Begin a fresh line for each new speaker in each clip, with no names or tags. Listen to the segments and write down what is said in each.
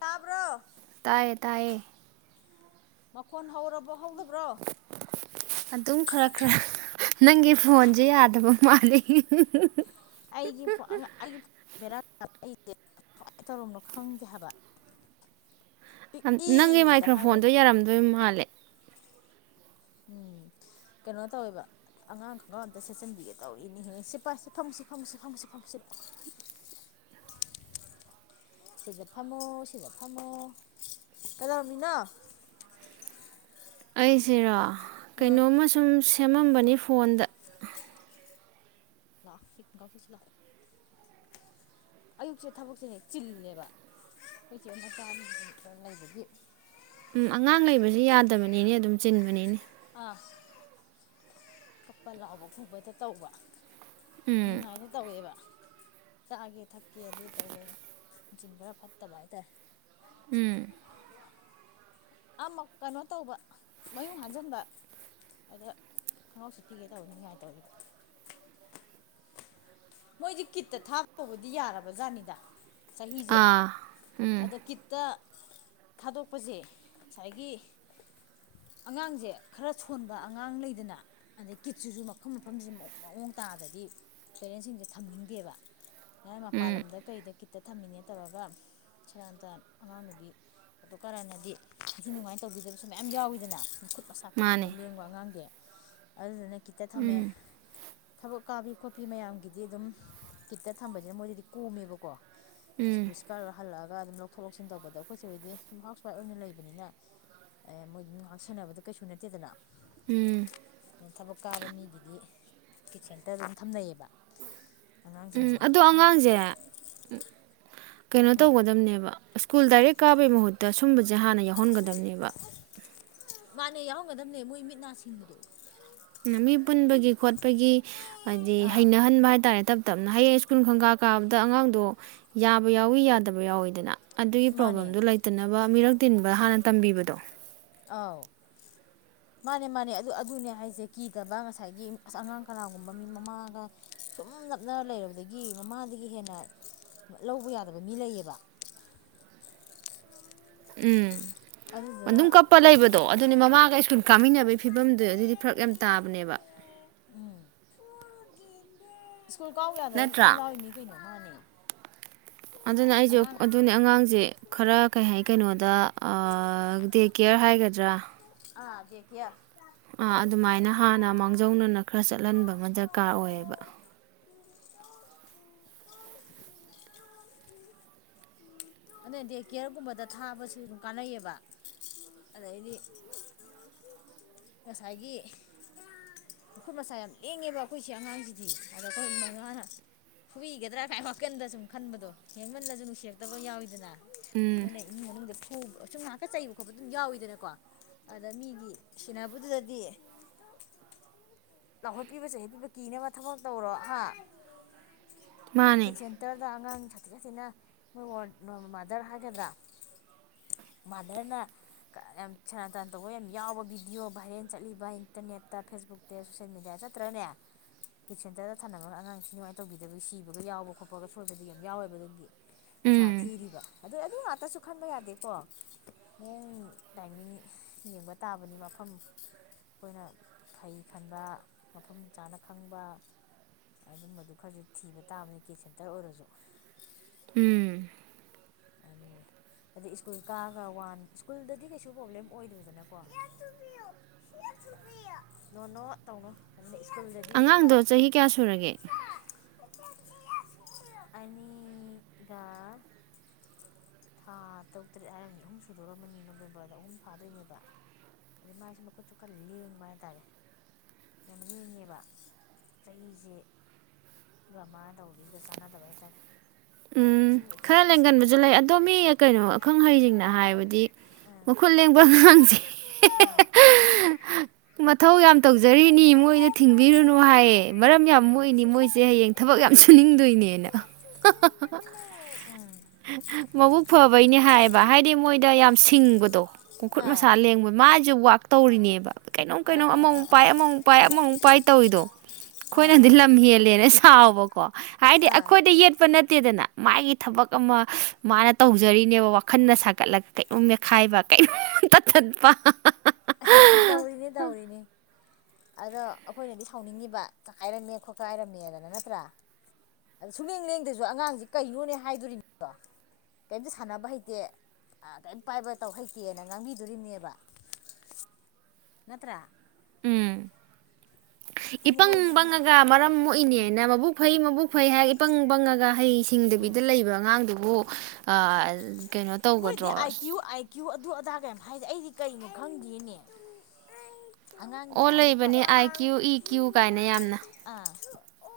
ꯇꯥꯕ꯭ꯔꯣ
ꯇꯥꯌꯦ ꯇꯥꯌꯦ
ꯃꯈꯣꯟ ꯍꯧꯔꯕ ꯍꯧꯒ
ꯑꯗꯨꯝ ꯈꯔ ꯈꯔ ꯅꯪꯒꯤ ꯐꯣꯟꯁꯦ ꯌꯥꯗꯕ ꯃꯥꯜꯂꯤ ꯍ
ꯑꯩꯒꯤ ꯑꯩꯒꯤ ꯑꯩꯗꯤ ꯀꯃꯥꯏꯅ ꯇꯧꯔꯝꯅꯣ ꯈꯪꯗꯦ ꯍꯥꯏꯕ
ꯅꯪꯒꯤ
ꯄꯤꯛꯏꯗ
ꯃꯥꯏꯈ꯭ꯔꯣ
ꯍꯥꯏ ꯂꯩ
ꯐꯣꯟꯗꯣ ꯌꯥꯔꯝꯗꯣꯏ ꯃꯥꯜꯂꯦ
ꯎꯝ ꯀꯩꯅꯣ ꯇꯧꯋꯦꯕ ꯑꯉꯥꯡ ꯈꯪꯒ ꯑꯝꯇ ꯁꯦꯠꯆꯤꯟꯕꯤꯒꯦ ꯇꯧꯔꯤꯅꯦꯍꯌꯦ ꯁꯤꯦ ꯄꯥꯏ ꯁꯤꯦ ꯐꯝꯃꯨꯁꯦ ꯐꯝꯃꯨꯁꯦ ꯐꯝꯃꯨꯁꯦ ꯐꯝꯃꯨ ꯁꯤꯗ ꯁꯤꯗ ꯐꯝꯃꯣ ꯁꯤꯗ ꯊꯝꯃꯣ ꯀꯗꯧꯃꯤꯅꯣ
ꯑꯩꯁꯤꯔꯣ
ꯎꯝ
ꯀꯩꯅꯣꯝꯃ ꯁꯨꯝ ꯁꯦꯝꯃꯝꯕꯅꯤ ꯐꯣꯟꯗ
ꯂꯥꯛ ꯀꯥꯎꯁꯤꯤꯁꯂꯥꯛꯑꯣ ꯑꯌꯨꯛꯁꯦ ꯊꯕꯛꯁꯦ ꯍꯦꯛ ꯆꯤꯜꯂꯦꯕ ꯑꯩꯈꯣꯏꯆꯦꯅ ꯆꯥ ꯂꯩꯕꯒꯤ
ꯎꯝ ꯑꯉꯥꯡ ꯂꯩꯕꯁꯤ ꯌꯥꯗꯕꯅꯤꯅꯦ ꯑꯗꯨꯝ ꯆꯤꯟꯕꯅꯤꯅꯦ
ꯀꯥ ꯀꯛꯄ ꯂꯥꯎꯕ ꯈꯣꯄꯗ ꯇꯧꯕ
ꯎꯝ
ꯅꯤꯡꯉꯥꯏꯅ ꯇꯧꯋꯦꯕ ꯆꯥꯒꯦ ꯊꯛꯀꯦ ꯑꯗꯨ ꯇꯧꯕ ꯌꯥ ꯃꯆꯤꯟ ꯈꯔ ꯐꯠꯇꯕ ꯍꯥꯏꯇꯥꯔꯦ
ꯎꯝ
ꯑꯃ ꯀꯩꯅꯣ ꯇꯧꯕ ꯃꯌꯨꯡ ꯍꯟꯖꯟꯕ ꯑꯗ ꯈꯪꯍꯧꯁꯨ ꯄꯤꯒꯦ ꯇꯧꯕꯅꯤꯉꯥꯏꯇꯧꯔꯤ ꯃꯣꯏꯗꯤ ꯀꯤꯠꯇ ꯊꯥꯛꯇꯧꯕꯗꯤ ꯌꯥꯔꯕꯖꯥꯅꯤꯗ ꯆꯍꯤꯁꯦ
ꯑꯥ ꯎꯝ
ꯑꯗꯣ ꯀꯤꯠꯇ ꯊꯥꯗꯣꯛꯄꯁꯦ ꯉꯁꯥꯏꯒꯤ ꯑꯉꯥꯡꯁꯦ ꯈꯔ ꯁꯣꯟꯕ ꯑꯉꯥꯡ ꯂꯩꯗꯅ ꯑꯗꯩ ꯀꯤꯠꯁꯤꯁꯨ ꯃꯐꯝ ꯃꯐꯝꯁꯦ ꯃꯑꯣꯡ ꯇꯥꯗꯗꯤ ꯄꯦꯔꯦꯟꯁꯤꯡꯗꯦ ꯊꯝꯅꯤꯡꯗꯦꯕ ꯑꯦ ꯃ
ꯎꯝ
ꯄꯜꯂꯝꯗ ꯀꯩꯗ ꯇ ꯊꯝꯃꯤꯅꯦ ꯇꯧꯔꯒ ꯁꯔꯝꯇ ꯑꯉꯥꯡ ꯅꯨꯕꯤ ꯑꯗꯨ ꯀꯔꯅꯗꯤ ꯅꯤꯡꯊꯤ ꯅꯨꯡꯉꯥꯏꯅ ꯇꯧꯕꯤꯗꯕꯁꯨ ꯃꯌꯥꯝ ꯌꯥꯎꯋꯤꯗꯅꯠ ꯃꯁꯥ ꯀꯥ ꯍꯦꯟꯅ
ꯃꯥꯅꯦ
ꯂꯦꯡꯕ ꯑꯉꯥꯡꯗꯤ ꯑꯗꯨꯅ ꯀꯇ ꯊꯝꯃꯦ ꯊꯕꯛ ꯀꯥꯕꯤ ꯈꯣꯠꯄꯤ ꯃꯌꯥꯝꯒꯤ ꯗꯤ ꯑꯗꯨꯝ ꯀꯤꯠꯇ ꯊꯝꯕꯁꯤꯅ ꯃꯣꯏꯗꯗꯤ ꯀꯣꯝꯃꯦꯕꯀꯣ ꯑ
ꯎꯝ
ꯄꯨꯁꯀꯔ ꯍꯜꯂ ꯒ ꯑꯗꯨꯝ ꯂꯧꯊꯣꯛ ꯂꯧꯁꯤꯟ ꯇꯧꯕꯗ ꯑꯩꯈꯣꯏꯁꯦ ꯍꯧꯗꯤ ꯁꯨꯝ ꯍꯥꯎꯁ ꯋꯥꯏꯐ ꯑꯣꯏꯅ ꯂꯩꯕꯅꯤꯅ ꯃꯣꯏꯗꯨꯝ ꯉꯥꯏꯍꯥꯛ ꯁꯦꯟꯅꯕꯗ ꯀꯩꯁꯨ ꯅꯠꯇꯦꯗꯅ ꯊꯕꯛ ꯀꯥꯕ ꯃꯤꯒꯤꯗꯤ ꯀꯤꯠ ꯁꯦꯟꯇꯔ ꯑꯗꯨꯝ ꯊꯝꯅꯩꯌꯦꯕ
ꯎꯝ
ꯑꯉꯥꯡꯁꯤꯡꯁꯦ
ꯑꯗꯣ ꯑꯉꯥꯡꯁꯦ ꯀꯩꯅꯣ ꯇꯧꯒꯗꯝꯕꯅꯦꯕ ꯁ꯭ꯀꯨꯜ ꯗꯥꯏꯔꯦꯛ ꯀꯥꯕꯒꯤ ꯃꯍꯨꯠꯇ ꯁꯨꯝꯕꯁꯦ ꯍꯥꯟꯅ ꯌꯥꯎꯍꯟꯒꯗꯝꯕꯅꯦꯕ
ꯃꯥꯅꯦ ꯌꯥꯎꯔꯝꯒꯗꯕꯅꯦ ꯃꯣꯏ ꯃꯤꯠ ꯅꯥ ꯁꯤꯡꯕꯗꯣ
ꯃꯤ ꯄꯨꯟꯕꯒꯤ ꯈꯣꯠꯄꯒꯤ ꯍꯥꯏꯗꯤ
ꯑꯥ
ꯍꯩꯅꯍꯟꯕ ꯍꯥꯏꯇꯥꯔꯦꯞ ꯇꯞꯅ ꯍꯌꯦꯡ ꯁ꯭ꯀꯨꯜ ꯈꯪꯒꯥꯥ ꯀꯥꯕꯗ ꯑꯉꯥꯡꯗꯣ ꯌꯥꯕ ꯌꯥꯎꯋꯤ ꯌꯥꯗꯕ ꯌꯥꯎꯋꯤꯗꯅ ꯑꯗꯨꯒꯤ
ꯃꯥꯅꯦ
ꯄ꯭ꯔꯣꯕ꯭ꯂꯦꯝꯗꯨ ꯂꯩꯇꯅꯕ ꯃꯤꯔꯛ ꯇꯤꯟꯕ ꯍꯥꯟꯅ ꯇꯝꯕꯤꯕꯗꯣ
ꯑꯧ ꯃꯥꯅꯦ ꯃꯥꯅꯦ ꯑꯗꯨ ꯑꯗꯨꯅꯦ ꯍꯥꯏꯁꯦ ꯀꯤꯗꯕ ꯉꯁꯥꯏꯒꯤ ꯑꯁ ꯑꯉꯥꯡ ꯀꯅꯥꯒꯨꯝꯕ ꯃꯤ ꯃꯃꯥꯒ ꯁꯨꯝ ꯅꯞꯅ ꯂꯩꯔꯕꯗꯒꯤ ꯃꯃꯥꯗꯒꯤ ꯍꯦꯟꯅ ꯂꯧꯕ ꯌꯥꯗꯕ ꯃꯤ ꯂꯩꯌꯦꯕ
ꯎꯝ
ꯑꯗꯨꯗꯨꯅ
ꯃꯅꯨꯡꯝ ꯀꯞꯄ ꯂꯩꯕꯗꯣ ꯑꯗꯨꯅꯦ ꯃꯃꯥꯒ ꯁꯁꯨ ꯀꯥꯃꯤꯟꯅꯕꯒꯤ ꯐꯤꯕꯝꯗꯨ ꯑꯗꯨꯗꯤ ꯐꯔꯛ ꯌꯥꯝ ꯇꯥꯕꯅꯦꯕ
ꯎꯝ ꯁ꯭ꯀꯨꯜ ꯀꯥꯎ ꯌꯥꯗꯕ ꯃꯌꯥꯝ
ꯅꯠꯇ꯭ꯔꯥ
ꯂꯥꯎꯏ ꯃꯤ ꯀꯩꯅꯣ ꯃꯥꯅꯦ
ꯑꯗꯨꯅ ꯑꯩꯁꯨ
ꯑꯉꯥꯡ
ꯑꯗꯨꯅꯦ ꯑꯉꯥꯡꯁꯦ ꯈꯔ ꯀꯩ ꯍꯥꯏ ꯀꯩꯅꯣꯗ ꯗꯦ ꯀꯦꯌꯔ ꯍꯥꯏꯒꯗ꯭ꯔꯥ
ꯑꯥ ꯗꯦ ꯀꯌꯥ
ꯑ ꯑꯗꯨꯃꯥꯏꯅ ꯍꯥꯟꯅ ꯃꯥꯡꯖꯧꯅꯅ ꯈꯔ ꯆꯠꯍꯟꯕ ꯑꯃ ꯗꯔꯀꯥꯔ ꯑꯣꯏꯌꯦꯕ
ꯑꯗꯨꯅꯗꯤ ꯀꯦꯌꯔꯒꯨꯝꯕꯗ ꯊꯥꯕꯁꯨ ꯑꯗꯨꯝ ꯀꯥꯟꯅꯩꯌꯦꯕ ꯑꯗꯩꯗꯤ ꯉꯁꯥꯏꯒꯤ ꯃꯈꯨꯠ ꯃꯆꯥ ꯌꯥꯝ ꯂꯦꯡꯉꯦꯕ ꯑꯩꯈꯣꯏꯁꯦ ꯑꯉꯥꯡꯁꯤꯗꯤ ꯑꯗ ꯐꯨꯕꯤꯒꯗ꯭ꯔꯥ ꯀꯥꯏ ꯋꯥꯈꯟꯗ ꯁꯨꯝ ꯈꯟꯕꯗꯣ ꯌꯦꯡꯃꯜꯂꯁꯨ ꯅꯨꯡꯁꯤꯛꯇꯕ ꯌꯥꯎꯋꯏꯗꯅ
ꯎꯝ
ꯃꯣꯏꯅꯦ ꯏꯃ ꯃꯅꯨꯡ ꯕ ꯑ ꯁꯨꯝ ꯉꯥꯏꯍꯥꯛꯇ ꯆꯩꯕ ꯈꯣꯠꯄ ꯑꯗꯨꯝ ꯌꯥꯎꯋꯤꯗꯅꯀꯣ ꯑꯗ ꯃꯤꯒꯤ ꯁꯤꯟꯅꯕꯗꯨꯗꯗꯤ ꯂꯥꯎꯈꯠꯄꯤꯕ ꯆꯩꯍꯠꯄꯤꯕ ꯀꯤꯅꯕ ꯊꯕꯛ ꯇꯧꯔꯣ ꯍꯥ ꯅꯀꯤ
ꯃꯥꯅꯦ
ꯁꯦꯟꯇꯔꯗ ꯑꯉꯥꯡ ꯁꯥꯊꯤ ꯁꯥꯊꯤꯅ ꯅꯣꯏ ꯃꯥꯗꯔ ꯍꯥꯏꯒꯗ꯭ꯔꯥ ꯃꯥꯗꯔꯅ ꯌꯥꯝ ꯁꯦꯅꯥ ꯇꯥꯟꯟ ꯇꯧꯕ ꯌꯥꯝ ꯌꯥꯎꯕ ꯕꯤꯗꯤꯑꯣ ꯚꯥꯏꯔꯦꯜ ꯆꯠꯂꯤꯕ ꯏꯟꯇꯔꯅꯦꯠꯇ ꯐꯦꯁꯕꯨꯛꯇ ꯁꯣꯁꯦꯜ ꯃꯦꯗꯤꯌꯥꯗ ꯆꯠꯇ꯭ꯔꯅꯦ ꯀꯤꯠ ꯁꯦꯟꯇꯔꯗ ꯊꯅꯕꯅ ꯑꯉꯥꯡ ꯁꯤ ꯃꯥꯏꯅ ꯇꯧꯕꯤꯗꯕ ꯁꯤꯕꯒ ꯌꯥꯎꯕ ꯈꯣꯠꯄꯒ ꯁꯣꯏꯕꯗ ꯌꯥꯝ ꯌꯥꯎꯋꯦꯕ ꯑꯗꯒꯤ ꯅꯨꯡꯁꯥ
ꯎꯝ
ꯊꯤꯔꯤꯕ ꯑꯗꯨ ꯑꯗꯨ ꯉꯥꯛꯇꯁꯨ ꯈꯟꯕ ꯌꯥꯗꯦꯀꯣ ꯃꯑꯣꯡ ꯇꯥꯏꯃꯤꯡ ꯌꯦꯡꯕ ꯇꯥꯕꯅꯤ ꯃꯐꯝ ꯑꯩꯈꯣꯏꯅ ꯐꯩ ꯈꯟꯕ ꯃꯐꯝ ꯆꯥꯅ ꯈꯪꯕ ꯑꯗꯨꯝꯕꯗꯨ ꯈꯔꯁꯨ ꯊꯤꯕ ꯇꯥꯕꯅꯤ ꯀꯦꯠ ꯁꯦꯟꯇꯔ ꯑꯣꯏꯔꯁꯨ
ꯎꯝ
ꯑꯗꯨ ꯑꯗꯩ ꯁ꯭ꯀꯨꯜ ꯀꯥꯑꯒ ꯋꯥꯟ ꯁ꯭ꯀꯨꯜꯗꯗꯤ ꯀꯩꯁꯨ ꯄ꯭ꯔꯣꯕ꯭ꯂꯦꯝ ꯑꯣꯏꯗ꯭ꯔꯦꯗꯅꯀꯣ ꯂꯣꯟꯅꯣ ꯇꯧꯅꯣ ꯑꯗꯨꯅ ꯁ꯭ꯀꯨꯜꯗꯗꯤ
ꯑꯉꯥꯡꯗꯣ ꯆꯍꯤ ꯀꯌꯥ ꯁꯨꯔꯒꯦ
ꯑꯅꯤꯒꯥ ꯊꯥ ꯇꯔꯨꯛ ꯇꯔꯦꯠ ꯍꯥꯏꯔꯝꯅꯤ ꯑꯍꯨꯝ ꯁꯨꯗꯣꯔꯑꯝꯃꯅꯤ ꯅꯣꯕꯦꯝꯕꯔꯗ ꯑꯍꯨꯝ ꯐꯥꯗꯣꯏꯅꯦꯕ ꯑꯗꯩ ꯃꯥꯁꯦ ꯃꯈꯨꯠꯁꯨꯀꯟ ꯂꯦꯡꯕ ꯍꯥꯏ ꯇꯥꯔꯦ ꯌꯥꯝ ꯂꯦꯡꯉꯦꯕ ꯆꯍꯤꯁꯦ ꯃꯥꯅ ꯇꯧꯕꯒꯤꯁꯤꯒ ꯆꯥꯟꯅꯗꯕ ꯍꯥꯏ ꯇꯥꯔꯦ
ꯎꯝ
ꯁꯤꯁꯤꯡꯃꯖꯣ
ꯈꯔ ꯂꯦꯡꯒꯟꯕꯁꯨ ꯂꯩ ꯑꯗꯣꯝ ꯃꯤ ꯀꯩꯅꯣ ꯑꯈꯪ ꯑꯍꯩꯁꯤꯡꯅ ꯍꯥꯏꯕꯗꯤ
ꯑꯥ
ꯃꯈꯨꯠ ꯂꯦꯡꯕ ꯉꯥꯡꯁꯦ ꯃꯊꯧ ꯌꯥꯝ ꯇꯧꯖꯔꯤꯅꯤ ꯃꯣꯏꯗ ꯊꯤꯡꯕꯤꯔꯨꯅꯨ ꯍꯥꯏꯌꯦ ꯃꯔꯝ ꯌꯥꯝ ꯃꯣꯏꯅꯤ ꯃꯣꯏꯁꯦ ꯍꯌꯦꯡ ꯊꯕꯛ ꯌꯥꯝ ꯁꯨꯅꯤꯡꯗꯣꯏꯅꯦꯅ ꯃꯕꯨꯎꯛ ꯐꯕꯩꯅꯦ ꯍꯥꯏꯌꯦꯕ ꯍꯥꯏꯗꯤ ꯃꯣꯏꯗ ꯌꯥꯝ ꯁꯤꯡꯕꯗꯣ ꯀꯣꯡꯈꯨꯠ ꯃꯁꯥ ꯂꯦꯡꯕꯗ ꯃꯥꯁꯨ ꯇꯧꯔꯤꯅꯦꯕ ꯀꯩꯅꯣꯝ ꯀꯩꯅꯣꯝ ꯑꯃꯃꯨꯛ ꯄꯥꯏ ꯑꯃꯃꯨꯛ ꯄꯥꯏ ꯑꯃꯃꯨꯛ ꯄꯥꯏ ꯇꯧꯔꯤꯗꯣ ꯑꯩꯈꯣꯏꯅꯗꯤ
ꯑꯥ
ꯂꯝ ꯍꯦꯜꯂꯦꯅ ꯊꯕ ꯀꯣ ꯍꯥꯏꯗꯤ
ꯑꯥ ꯑꯥ
ꯑꯩꯈꯣꯏꯗ ꯌꯦꯠꯄ ꯅꯠꯇ ꯦꯗꯅ ꯃꯥꯒꯤ ꯊꯕꯛ ꯑꯃ ꯃꯥꯅ ꯇꯧꯖꯔꯤꯅꯦꯕ ꯋꯥꯈꯜꯅ ꯁꯥꯒꯠꯂꯒ ꯀꯩꯅꯣꯝ ꯃꯦꯠꯈꯥꯏꯕ ꯀꯩꯅꯣꯝ ꯇꯠꯊꯠꯄ
ꯇꯧꯔꯤꯅꯦ ꯇꯧꯔꯤꯅꯤ ꯑꯗꯣ ꯑꯩꯈꯣꯏꯅꯗꯤ ꯁꯥꯎꯅꯤꯡꯉꯤꯕ ꯇꯛꯈꯥꯏꯔꯝꯃꯦ ꯈꯣꯠꯀꯥꯏꯔꯝꯃꯦꯗꯅ ꯅꯠꯇ꯭ꯔꯥ ꯑꯗꯣ ꯁꯨꯂ ꯂꯦꯡꯗꯁꯨ ꯑꯉꯥꯡꯁꯤ ꯀꯩꯅꯣꯅꯦ ꯍꯥꯏꯗꯣꯔꯤꯅꯤꯗꯣ ꯀꯔꯤꯝꯇ ꯁꯥꯟꯅꯕ ꯍꯩꯇꯦ ꯀꯔꯤꯝꯇ ꯄꯥꯏꯕ ꯇꯧ ꯍꯩꯇꯦꯅ ꯉꯥꯡꯕꯤꯗꯣꯔꯤꯝꯅꯦꯕ ꯅꯠꯇ꯭ꯔ
ꯎꯝ
ꯑꯅꯤ
ꯏꯄꯪ
ꯃꯣꯏꯁꯤꯗꯤ
ꯄꯪꯉꯒ ꯃꯔꯝ ꯃꯣꯛꯏꯅꯦꯅ ꯃꯕꯨꯛ ꯐꯩ ꯃꯕꯨꯛ ꯑꯩꯣꯏ ꯍꯥꯏ ꯏ ꯄꯪ ꯄꯪꯉꯒ ꯍꯩ
ꯎꯝ
ꯁꯤꯡꯗꯕꯤꯗ ꯂꯩꯕ ꯑꯉꯥꯡꯗꯨꯕꯨ ꯀꯩꯅꯣ
ꯃꯣꯏꯗꯤ
ꯇꯧꯒꯗ꯭ꯔꯣ
ꯑꯥꯏ ꯀ꯭ꯌꯨ ꯑꯥꯏ ꯀ꯭ꯌꯨ ꯑꯗꯨ ꯑꯗꯥꯥ ꯀꯩꯝ ꯍꯥꯏꯗꯤ ꯑꯩꯗꯤ ꯀꯩꯅꯣ ꯈꯪꯗꯦꯅꯦ ꯑꯉꯥꯡꯒꯤ
ꯑꯣ
ꯑ
ꯂꯩꯕꯅꯦ ꯑꯥꯏ ꯀ꯭ꯌꯨ ꯏ ꯀ꯭ꯌꯨ ꯀꯥꯏꯅ ꯌꯥꯝꯅ
ꯑꯥ ꯑꯣ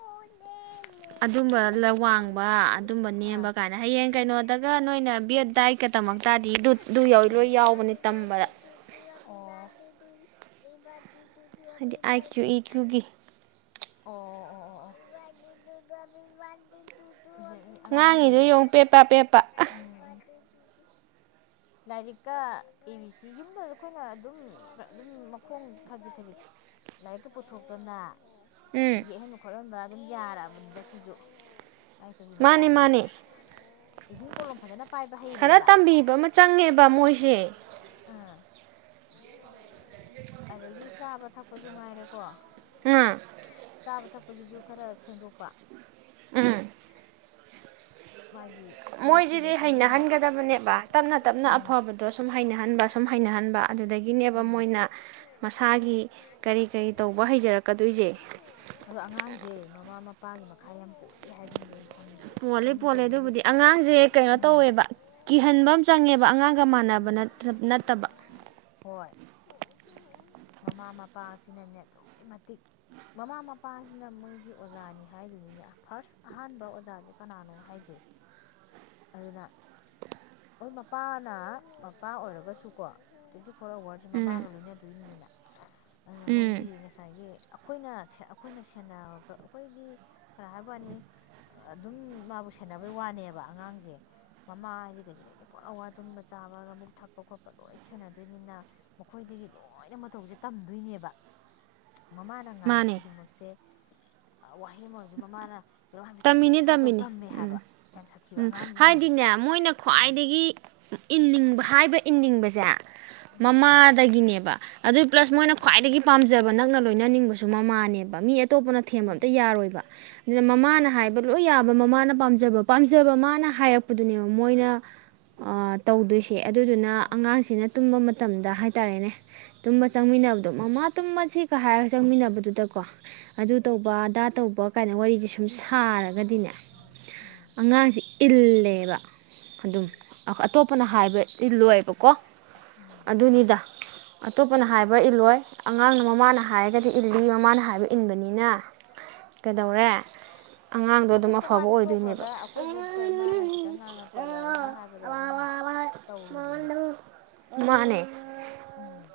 ꯑꯗꯨꯝꯕ
ꯑꯣ
ꯋꯥꯡꯕ ꯑꯗꯨꯝꯕ ꯅꯦꯝꯕ ꯀꯥꯏꯅ ꯍꯌꯦꯡ ꯀꯩꯅꯣ ꯇꯒ ꯅꯣꯏꯅ ꯕꯤꯠ
ꯃꯥ ꯇꯅꯤ ꯃꯥ
ꯌꯥꯎꯕꯅꯦ ꯇꯝꯕꯗ
ꯇ ꯃꯥ ꯇ ꯃ
ꯍꯥꯏꯗꯤ ꯑꯥꯏ ꯀ꯭ꯌꯨ ꯏ ꯀꯌꯨꯒꯤ
ꯑꯣ ꯑꯣ ꯏꯗꯨ ꯏꯗꯨ
ꯉꯥꯡꯉꯤꯗꯨꯣ ꯌꯦꯡꯉꯨ ꯄꯦꯞꯄ ꯄꯦꯞꯄ
ꯎꯝ ꯂꯥꯏꯔꯤꯛꯀ ꯏꯁꯤ ꯌꯨꯝꯗ ꯑꯩꯈꯣꯏꯅ ꯑꯗꯨꯝ ꯑꯗꯨꯝ ꯃꯈꯣꯡ ꯈꯖꯤꯛ ꯈꯖꯤꯛ ꯂꯥꯏꯔꯤꯛꯀ ꯄꯨꯊꯣꯛꯇꯅ
ꯎꯝ
ꯌꯦꯛꯍꯟ ꯈꯣꯠꯍꯟꯕ ꯑꯗꯨꯝ ꯌꯥꯔꯛꯑꯕꯅꯤꯗ ꯁꯤꯁꯨ ꯃꯥꯏꯆꯒꯤ
ꯃꯥꯅꯦ
ꯃꯇꯥꯡꯁꯦ
ꯃꯥꯅꯦ
ꯍꯤꯆꯤꯟ ꯀꯣꯂꯣꯝ ꯐꯖꯅ ꯄꯥꯏꯕ
ꯈꯔ
ꯍꯩꯔꯦꯕ
ꯇꯝꯕꯤꯕ ꯑꯃ ꯆꯪꯉꯦꯕ ꯃꯣꯏꯁꯦ
ꯑꯥ ꯑꯗꯒꯤ ꯁꯥꯕ ꯊꯛꯄꯁꯨ ꯉꯥꯏꯔꯦꯀꯣ
ꯎꯝ
ꯆꯥꯕ ꯊꯛꯄꯁꯤꯁꯨ ꯈꯔ ꯁꯦꯝꯗꯣꯛꯄ
ꯎꯝ
ꯃꯥꯒꯤ ꯋꯦꯠꯀꯤ
ꯃꯣꯏꯁꯤꯗꯤ
ꯃꯇꯨꯡ ꯏꯟꯅ
ꯍꯩꯅꯍꯟꯒꯗꯕꯅꯦꯕ ꯇꯞꯅ ꯇꯞꯅ
ꯎꯝ
ꯑꯐꯕꯗꯣ ꯁꯨꯝ ꯍꯩꯅꯍꯟꯕ ꯁꯨꯝ ꯍꯩꯅꯍꯟꯕ ꯑꯗꯨꯗꯒꯤꯅꯦꯕ
ꯎꯝ
ꯃꯣꯏꯅ ꯃꯁꯥꯒꯤ ꯀꯔꯤ ꯀꯔꯤ ꯇꯧꯕ ꯍꯩꯖꯔꯛꯀꯗꯣꯏꯁꯦ
ꯄꯄꯥ ꯃꯈꯥ ꯌꯥꯝ ꯄꯣꯛꯏꯦ ꯑꯦ ꯍꯥꯏꯁꯤꯃꯗꯤ ꯑꯩꯅ ꯈꯪꯉꯤ ꯃꯔꯝꯗꯤ
ꯈꯣꯠꯂꯦ
ꯀꯩꯅꯣꯗꯤ
ꯑꯗꯨꯕꯨꯗꯤ ꯑꯉꯥꯡꯁꯦ ꯀꯩꯅꯣ
ꯎꯝ
ꯇꯧꯋꯦꯕ ꯀꯤꯍꯟꯕ ꯆꯪꯉꯦꯕ ꯑꯉꯥꯡ ꯒ ꯃꯥꯟꯅꯕ
ꯎꯝ
ꯅꯠꯇꯕ
ꯍꯣꯏ ꯃꯃꯥ ꯃꯄꯥ ꯑꯁꯤꯅꯅꯦ ꯑꯗꯨꯛꯀꯤ ꯃꯇꯤꯛ ꯃꯃꯥ ꯃꯄꯥꯁꯤꯅ ꯃꯣꯏꯒꯤ ꯑꯣꯖꯥꯅꯤ ꯍꯥꯏꯗꯨꯅꯤꯅꯦ ꯐꯥꯔꯁ ꯑꯍꯥꯟꯕ ꯑꯣꯖꯥꯁꯦ ꯀꯅꯥꯅꯣ ꯍꯥꯏꯁꯦ ꯑꯗꯨꯅ ꯍꯣꯏ ꯃꯄꯥꯅ ꯃꯄꯥ ꯑꯣꯏꯔꯒꯁꯨꯀꯣ ꯇ ꯐꯣꯔ ꯑꯋꯥꯔꯁꯦ
ꯎꯝ
ꯃꯃꯥꯒ ꯂꯣꯏꯅꯗꯣꯏꯅꯤꯗꯅ ꯑꯗꯨꯅ
ꯎꯝ
ꯃꯣꯏꯗꯤ ꯉꯁꯥꯏꯒꯤ ꯑꯩꯈꯣꯏꯅ ꯑꯩꯈꯣꯏꯅ ꯁꯦ ꯑꯩꯈꯣꯏꯗꯤ ꯈꯔ ꯍꯥꯏꯕꯅꯤ ꯑꯗꯨꯝ ꯃꯥꯕꯨ ꯁꯦꯟꯅꯕꯩ ꯋꯥꯅꯦꯕ ꯑꯉꯥꯡꯁꯦ ꯃꯃꯥ ꯍꯥꯏꯗꯤ ꯀꯩꯗꯤꯗꯩꯗꯤ ꯄꯨꯣꯔꯥ ꯋꯥ ꯇꯨꯝꯕ ꯆꯥꯕꯒ ꯑꯃꯨꯛ ꯊꯛꯄ ꯈꯣꯠꯄ ꯂꯣꯏꯅ ꯁꯥꯟꯅꯗꯣꯏꯅꯤꯅ ꯃꯈꯣꯏꯗꯒꯤ ꯂꯣꯏꯅ ꯃꯇꯧꯁꯦ ꯇꯝꯗꯣꯏꯅꯦꯕ ꯃꯃꯥꯅ ꯉꯥꯡꯕ
ꯃꯥꯅꯦ
ꯈꯨꯗꯤꯡꯃꯛꯁꯦ ꯋꯥꯍꯩ ꯍꯧꯖꯤꯛ ꯃꯃꯥꯅ ꯀꯩꯅꯣꯝ ꯍꯥꯏꯕꯁꯦ ꯑꯁꯦ
ꯇꯝꯃꯤꯅꯤ
ꯑꯗꯨꯝ ꯃꯇꯧ
ꯇꯝꯃꯤꯅꯤ
ꯇꯝꯃꯦ
ꯎꯝ
ꯍꯥꯏꯕ ꯌꯥꯝ ꯁꯥꯊꯤꯕ
ꯎꯝ
ꯑꯉꯥꯡꯒꯤꯁꯤꯡꯁꯦ
ꯍꯥꯏꯗꯤꯅꯦ ꯃꯣꯏꯅ
ꯎꯝ
ꯈ꯭ꯋꯥꯏꯗꯒꯤ ꯏꯅꯤꯡꯕ ꯍꯥꯏꯕ ꯏꯅꯤꯡꯕꯁꯦ
ꯎꯝ
ꯃꯃꯥꯗꯒꯤꯅꯦꯕ ꯑꯗꯨ ꯄ꯭ꯂꯁ ꯃꯣꯏꯅ
ꯑꯥ
ꯈ꯭ꯋꯥꯏꯗꯒꯤ ꯄꯥꯝꯖꯕ ꯅꯛꯅ ꯂꯣꯏꯅꯅꯤꯡꯕꯁꯨ ꯃꯃꯥꯅꯦꯕ ꯃꯤ ꯑꯇꯣꯞꯄꯅ ꯊꯦꯝꯕ ꯑꯝꯇ
ꯎꯝ
ꯌꯥꯔꯣꯏꯕ ꯑꯗꯨꯅ ꯃꯃꯥꯅ ꯍꯥꯏꯕ ꯂꯣꯏ ꯌꯥꯕ ꯃꯃꯥꯅ ꯄꯥꯝꯖꯕ ꯄꯥꯝꯖꯕ ꯃꯥꯅ ꯍꯥꯏꯔꯛꯄꯗꯨꯅꯦꯕ ꯃꯣꯏꯅ ꯇꯧꯗꯣꯏꯁꯦ ꯑꯗꯨꯗꯨꯅ ꯑꯉꯥꯡꯁꯤꯅ ꯇꯨꯝꯕ ꯃꯇꯝꯗ ꯍꯥꯏꯇꯥꯔꯦꯅꯦ ꯇꯨꯝꯕ
ꯎꯝ
ꯆꯪꯃꯤꯟꯅꯕꯗꯣ ꯃꯃꯥ ꯇꯨꯝ ꯑꯁꯤꯒ ꯍꯥꯏꯔꯒ ꯆꯪꯃꯤꯟꯅꯕꯗꯨꯗꯀꯣ ꯑꯗꯨ ꯇꯧꯕ ꯑꯗꯥ ꯇꯧꯕ ꯄꯣ ꯀꯥꯏꯅ ꯋꯥꯔꯤꯁꯦ ꯁꯨꯝ ꯍꯥ ꯑꯗꯨꯅꯦ ꯑꯉꯥꯡꯁꯤ ꯏꯜꯂꯦꯕ ꯑꯗꯨꯝ ꯑꯇꯣꯞꯄ ꯐꯅ ꯍꯥꯏꯕꯗꯤ ꯂꯣꯏꯕꯀꯣ
ꯎꯝ
ꯑꯗꯨꯅꯤꯗ ꯑꯇꯣꯞꯄꯅ ꯍꯥꯏꯕ꯭ꯔ ꯏꯜꯂꯣꯏ ꯑꯉꯥꯡꯅ ꯃꯃꯥꯅ ꯍꯥꯏꯔꯒꯗꯤ ꯏꯜꯂꯤ ꯃꯃꯥꯅ ꯍꯥꯏꯕ ꯏꯟꯕꯅꯤꯅ ꯀꯩꯗꯧꯔꯦ ꯑꯉꯥꯡꯗꯣ ꯑꯗꯨꯝ
ꯑꯄꯤꯛꯄ
ꯑꯐꯕ
ꯃꯥꯗꯤ
ꯑꯣꯏꯗꯣꯏꯅꯦꯕ
ꯇꯣꯛꯈ꯭ꯔꯗ꯭ꯔ ꯑꯩꯈꯣꯏꯕꯨꯥꯎꯇ ꯏꯃꯥꯅ ꯈꯤꯇꯪ ꯉꯥꯡꯉꯛꯄꯗ ꯏꯁꯥ ꯍꯥꯏꯕꯗ ꯑꯗꯨꯝ ꯇꯧꯔꯤꯗꯨꯅꯤ
ꯃꯥꯅꯦ
ꯎꯝ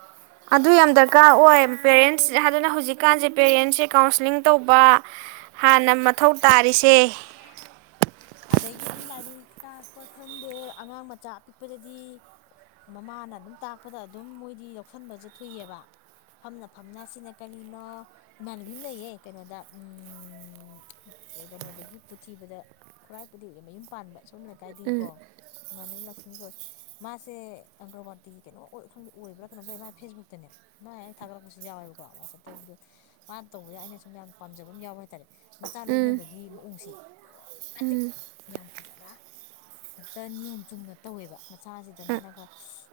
ꯑꯗꯨ ꯌꯥꯝ ꯗꯔꯀꯥꯔ ꯑꯣꯏ ꯄꯦꯔꯦꯟꯁ ꯑꯗꯨꯅ ꯍꯧꯖꯤꯛꯀꯥꯟꯁꯦ ꯄꯦꯔꯦꯟꯁꯁꯦ ꯀꯥꯎꯟꯁꯂꯤꯡ ꯇꯧꯕ ꯍꯥꯟꯅ ꯃꯊꯧ ꯇꯥꯔꯤꯁꯦ
ꯑꯗꯒꯤꯗꯤ ꯂꯥꯏꯔꯤꯛ ꯇꯥꯛꯄ ꯈꯪꯗꯦ ꯑꯉꯥꯡ ꯃꯆꯥ ꯑꯄꯤꯛꯄꯗꯗꯤ ꯃꯃꯥꯅ ꯑꯗꯨꯝ ꯇꯥꯛꯄꯗ ꯑꯗꯨꯝ ꯃꯣꯏꯗꯤ ꯌꯥꯎꯁꯟꯕꯁꯦ ꯊꯨꯏꯑꯕ ꯐꯝꯅ ꯐꯝꯅ ꯁꯤꯅ ꯀꯔꯤꯅꯣ ꯏꯃꯥꯟꯅꯕꯤ ꯑꯃ ꯂꯩꯌꯦ ꯀꯩꯅꯣꯗ ꯀꯩꯅꯣꯗꯒꯤ ꯄꯨꯊꯤꯕꯗ ꯈꯨꯔꯥꯏꯕꯨꯗꯤ ꯍꯧꯗꯤ ꯃꯌꯨꯝ ꯄꯥꯟꯕ ꯑꯣꯝ ꯂꯩꯀꯥꯏꯗꯒꯤꯀꯣ ꯉꯅꯕ ꯂ ꯃꯤꯈꯣꯏ ꯃꯥꯁꯦ ꯑꯪꯒ꯭ꯔꯋꯥꯇꯤꯒꯤ ꯀꯩꯅꯣꯝ ꯑꯣꯏ ꯈꯪꯗꯦ ꯑꯣꯏꯕ꯭ꯔꯥ ꯀꯩꯅꯣꯝ ꯂꯩ ꯃꯥ ꯐꯦꯁꯕꯨꯛꯇꯅꯦ ꯃꯥ ꯑꯩꯅ ꯊꯥꯒꯠꯂꯛꯄꯁꯨ ꯌꯥꯎꯋꯦꯕꯀꯣ ꯋꯥꯆꯞꯇ ꯕꯤꯗꯤꯑꯣ ꯃꯥꯅ ꯇꯧꯕꯗ ꯑꯩꯅ ꯁꯨꯝ ꯌꯥꯝꯅ ꯄꯥꯝꯖꯕ ꯑꯃ ꯌꯥꯎꯕ ꯍꯥꯏꯇꯥꯔꯦ ꯃꯇꯆꯥ ꯂꯣꯏꯅꯕꯒꯤ ꯃꯑꯣꯡꯁꯦ ꯑꯗꯨꯛꯀꯤ ꯃꯇꯤꯛ
ꯎꯝ
ꯌꯥꯝ ꯐꯖꯅ ꯍꯦꯛꯇ ꯅꯤꯌꯣꯝ ꯆꯨꯝꯅ ꯇꯧꯋꯦꯕ ꯃꯁꯁꯤꯗ ꯃꯥꯅꯒ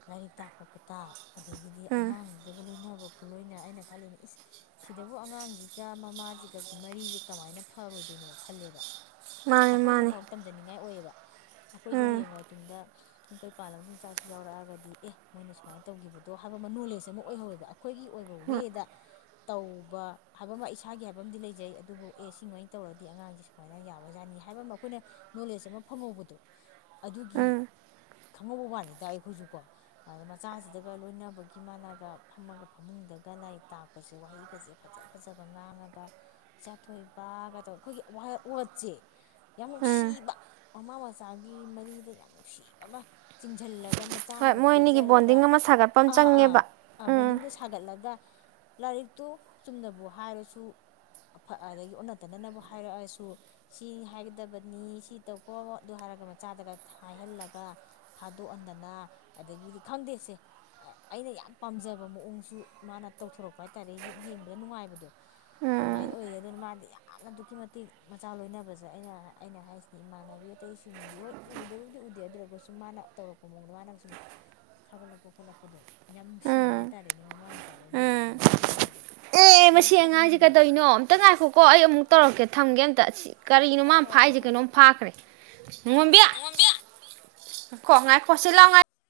ꯂꯥꯏꯔꯤꯛ ꯇꯥꯛꯄ ꯈꯨꯣꯇꯥꯞ ꯑꯗꯒꯤꯗꯤ
ꯎꯝ
ꯑꯉꯥꯡꯗꯨꯗꯒ ꯂꯣꯏꯅꯕ ꯈꯨꯠꯂꯣꯏꯅ ꯑꯩꯅ ꯈꯜꯂꯤꯦꯅꯦ ꯏꯁ ꯁꯤꯗꯕꯨ ꯑꯉꯥꯡꯁꯤꯒ ꯃꯃꯥꯁꯤꯒꯒꯤ ꯃꯔꯤꯁꯤ ꯀꯃꯥꯏꯅ ꯐꯔꯣꯏꯗꯣꯏꯅꯣ ꯈꯜꯂꯦꯕ
ꯃꯥꯅꯤ ꯃꯥꯅꯤ
ꯑꯩꯈꯣꯏꯅꯐꯥꯎ ꯇꯝꯖꯅꯤꯡꯉꯥꯏ ꯑꯣꯏꯌꯦꯕ ꯑꯩꯈꯣꯏꯁꯨ
ꯎꯝ
ꯍꯌꯦꯡꯋꯥꯏ ꯇꯨꯡꯗ ꯌꯨꯝ ꯀꯩ ꯄꯥꯜꯂ ꯑꯃ ꯑꯗꯨꯝ ꯆꯥꯏꯁꯨ ꯌꯥꯎꯔꯛꯑꯒꯗꯤ ꯑꯦ ꯃꯣꯏꯅ ꯁꯨꯃꯥꯏꯅ ꯇꯧꯈꯤꯕꯗꯣ ꯍꯥꯏꯕ ꯑꯃ ꯅꯣꯂꯦꯖ ꯑꯃ ꯑꯣꯏꯍꯧꯋꯦꯕ ꯑꯩꯈꯣꯏꯒꯤ ꯑꯣꯏꯕ
ꯍꯣꯏ
ꯋꯦꯗ ꯇꯧꯕ ꯍꯥꯏꯕ ꯑꯃ ꯏꯁꯥꯒꯤ ꯍꯥꯏꯕꯃ ꯂꯩꯖꯩ ꯑꯗꯨꯕꯨ ꯑꯦ ꯁꯨꯃꯥꯏꯅ ꯇꯧꯔꯗꯤ ꯑꯉꯥꯡꯁꯦ ꯁꯨꯃꯥꯏꯅ ꯌꯥꯎ ꯑꯣꯖꯥꯅꯤ ꯍꯥꯏꯕ ꯑꯃ ꯑꯩꯈꯣꯏꯅ ꯅꯣꯂꯦꯖ ꯑꯃ ꯐꯪꯍꯧꯕꯗꯣ
ꯎꯝ
ꯑꯗꯨꯒꯤ ꯈꯪꯉꯧꯕ ꯋꯥꯅꯤꯗ ꯍꯗ ꯑꯩꯈꯣꯏꯁꯨꯀꯣ ꯑꯗ ꯃꯆꯥꯁꯤꯗꯒ ꯂꯣꯏꯅꯕꯒꯤ ꯃꯥꯥꯟꯅꯂꯒ ꯐꯝꯃꯒ ꯐꯃꯨꯡꯗꯒ ꯂꯥꯏꯔꯤꯛ ꯇꯥꯛꯄꯁꯦ ꯋꯥꯍꯩꯒꯁꯦ ꯐꯖ ꯐꯖꯕ ꯉꯥꯡꯉꯒ ꯏꯆꯥꯊꯣꯏꯕꯒ ꯇꯧꯋ ꯑꯩꯈꯣꯏꯒꯤ ꯁꯦ ꯌꯥꯝ
ꯎꯝ
ꯅꯨꯡꯁꯤꯕ ꯃꯃꯥ ꯃꯆꯥꯒꯤ ꯃꯔꯤꯗ ꯌꯥꯝ ꯅꯨꯡꯁꯤꯕ ꯑꯃ ꯆꯤꯡꯁꯤꯜꯂꯒ
ꯍꯣꯏ
ꯃꯆꯥꯅꯒ
ꯃꯣꯏ ꯑꯅꯤꯒꯤ
ꯀꯦꯖꯔꯒ
ꯕꯣꯟꯗꯤꯡ ꯑꯃ ꯁꯥꯒꯠꯄ ꯑꯃ ꯆꯪꯉꯦꯕ ꯎꯝ
ꯊꯥꯒꯠꯂꯒ ꯂꯥꯏꯔꯤꯛꯇꯨ ꯆꯨꯝꯅꯕꯨ ꯍꯥꯏꯔꯁꯨ ꯑꯗꯒꯤ ꯑꯣꯟꯅ ꯇꯅꯅꯕꯕꯨ ꯍꯥꯏꯔꯛꯑꯁꯨ ꯁꯤ ꯍꯥꯏꯒꯗꯕꯅꯤ ꯁꯤ ꯇꯧꯀꯣ ꯑꯗꯨ ꯍꯥꯏꯔꯒ ꯃꯆꯥꯗꯒ ꯍꯥꯏꯍꯜꯂꯒ ꯐꯥꯗꯣꯛꯍꯟꯗꯅ ꯑꯗꯒꯤꯗꯤ ꯈꯪꯗꯦꯁꯦ ꯑꯩꯅ ꯌꯥꯝ ꯄꯥꯝꯖꯕ ꯃꯑꯣꯡꯁꯨ ꯃꯥꯅ ꯇꯧꯊꯣꯔꯛꯄ ꯍꯥꯏꯇꯥꯥꯔꯦ ꯌꯦꯡꯕꯗ ꯅꯨꯡꯉꯥꯏꯕꯗꯣ
ꯎꯝ
ꯑꯗꯨꯃꯥꯏꯅ ꯑꯣꯏꯌꯦ ꯑꯗꯨꯅ ꯃꯥꯗꯤ ꯌꯥꯝꯅ ꯑꯗꯨꯛꯀꯤ ꯃꯇꯤꯛ ꯃꯆꯥ ꯂꯣꯏꯅꯕꯁꯦ ꯑꯩꯅ ꯑꯩꯅ ꯍꯥꯏꯁꯤꯗꯤ ꯏꯃꯥꯟꯅꯕꯤ ꯑꯇꯩꯁꯤꯡꯗꯤ ꯍꯣꯏ ꯎꯗꯕꯨꯗꯤ ꯎꯗꯦ ꯑꯗꯨꯔꯒ ꯁꯨꯝ ꯃꯥꯅ ꯇꯧꯔꯛꯄ ꯃꯑꯣꯡꯗ ꯃꯥꯅ ꯁꯨꯝ ꯊꯥꯒꯠꯂꯛꯄ ꯈꯣꯠꯂꯛꯄꯗꯣ ꯌꯥꯝ ꯅꯨꯡ ꯁꯤꯕ
ꯎꯝ
ꯍꯥꯏꯇꯥꯥꯔꯦꯅꯦ ꯃꯃꯥ ꯃꯆꯥ
ꯎꯝ
ꯂꯣꯏꯅꯕꯒꯤ ꯈꯨ ꯂꯣꯏꯅꯗꯣ
ꯑꯦ ꯃꯁꯤ ꯑꯉꯥꯡꯁꯦ ꯀꯩꯗꯧꯅꯣ ꯑꯝꯇ ꯉꯥꯏꯈꯣꯀꯣ ꯑꯩ ꯑꯃꯨꯛ ꯇꯧꯔꯛꯀꯦ ꯊꯝꯒꯦ ꯑꯝꯇ ꯑꯁꯤ ꯀꯔꯤꯅꯣ ꯃꯥ
ꯍꯣꯏ ꯍꯣꯏ ꯍꯣꯏ
ꯐꯥꯏꯁꯦ ꯀꯩꯅꯣꯝ ꯐꯥꯈ꯭ꯔꯦ
ꯑꯥ
ꯃꯨꯝꯕꯤ ꯉꯏꯈꯣ ꯉꯥꯏꯈꯣ ꯁꯤ ꯂꯥꯎ